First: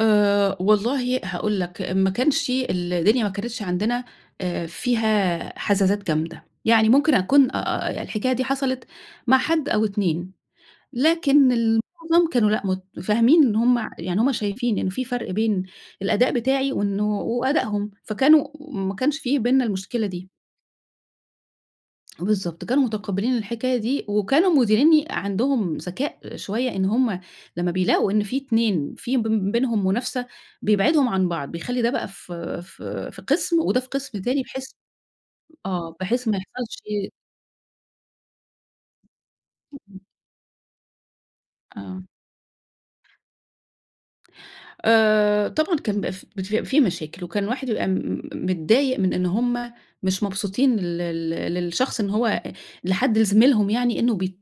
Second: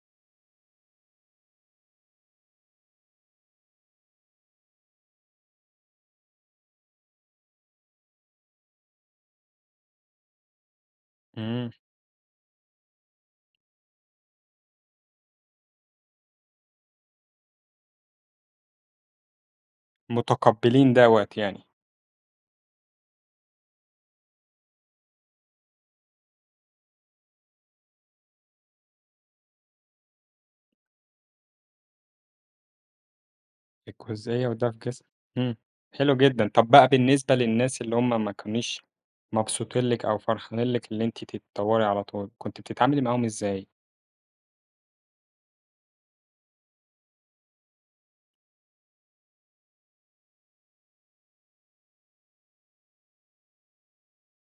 آآ والله هاقول لك، ما كانش الدنيا ما كانتش عندنا آآ فيها حزازات جامدة يعني. ممكن أكون آآ هي الحكاية دي حصلت مع حد أو 2، لكن إمم. المعظم كانوا لأ متفاهمين إن هُم يعني هُم شايفين إنّ في فرق بين الأداء بتاعي وإنّه وأدائهم، فكانوا ما كانش في بيننا المشكلة دي. متقبلين دوَة يعني. بالضبط، كانوا متُقبِلين الحكاية دي، وكانوا مديريني عندهم ذكاء شويّة إن هُم لمّا بيلاقوا إن في 2 في ب بينهم منافسة، بيبعدهم عن بعض، بيخلّي ده بقى في في في قسم وده في قسم تاني، الجزئية وده بحيث في قسم إمم آه حلو بحيث ما جدًا، طب يحصلش بقى بالنسبة للناس اللي هُم ما كانوش مبسوطين لِك [unintelligible] أو فرحانين لِك إن أنتِ تتطوري آه. على طول، كنتِ بتتعاملي معاهم إزاي؟ آآ طبعًا كان بيبقى ف بتبقى في مشاكل، وكان واحد يبقى م م م متضايق من إن هُم مش مبسوطين لل لل للشخص، إن هو لحد لزميلهم يعني، إنّه بي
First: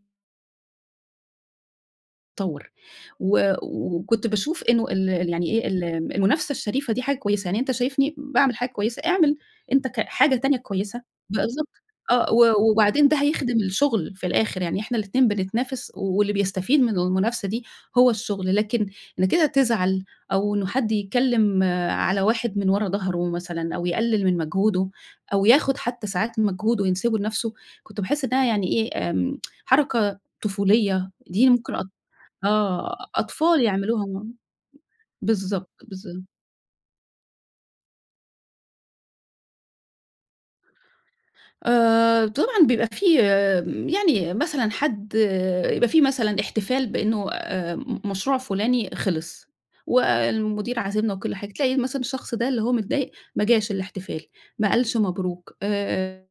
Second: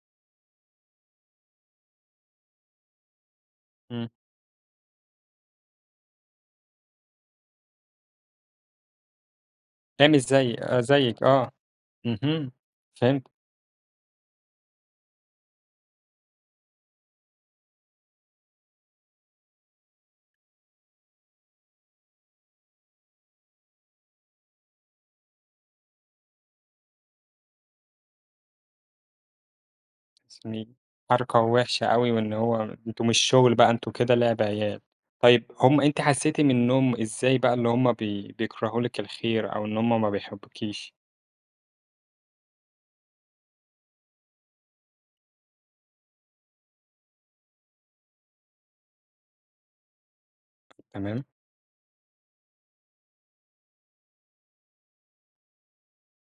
طوّر و إمم. وكنت باشوف إنّه ال يعني إيه ال المنافسة الشريفة دي حاجة كويّسة يعني. أنت شايفني باعمل حاجة كويّسة، اعمل أنت ك ده مش حاجة زي تانية آآ كويّسة. زيك آه بالضبط آه، اهم، و وبعدين ده فهمت. هيخدم الشغل في الآخر يعني، إحنا الاتنين بنتنافس، واللي بيستفيد من المنافسة دي هو الشغل، لكن إن كده تزعل أو إنّه حد يتكلّم على واحد من ورا ضهره مثلًا، أو يقلل من مجهوده، أو ياخد حتّى ساعات من مجهوده وينسبه لنفسه، كنت باحس إنّها يعني إيه امم حركة [unintelligible] طفولية، حركة دي ممكن وحشة أط أوي وإن هو آه أنتم مش شغل أطفال بقى أنتم يعملوها كده آه لعب عيال، طيّب بالضبط، هم أنتِ بالضبط. حسّيتي منهم إزاي بقى اللي همّ بي بيكرهوا لِك الخير، أو إن هُم ما بيحبوكيش؟ آآ طبعًا بيبقى في يعني مثلًا حد يبقى في مثلًا احتفال بأنه آآ مشروع فلاني خلص، والمدير عازمنا تمام. وكل حاجة، تلاقي مثلًا الشخص ده اللي هو متضايق ما جاش الاحتفال، ما قالش مبروك، آآ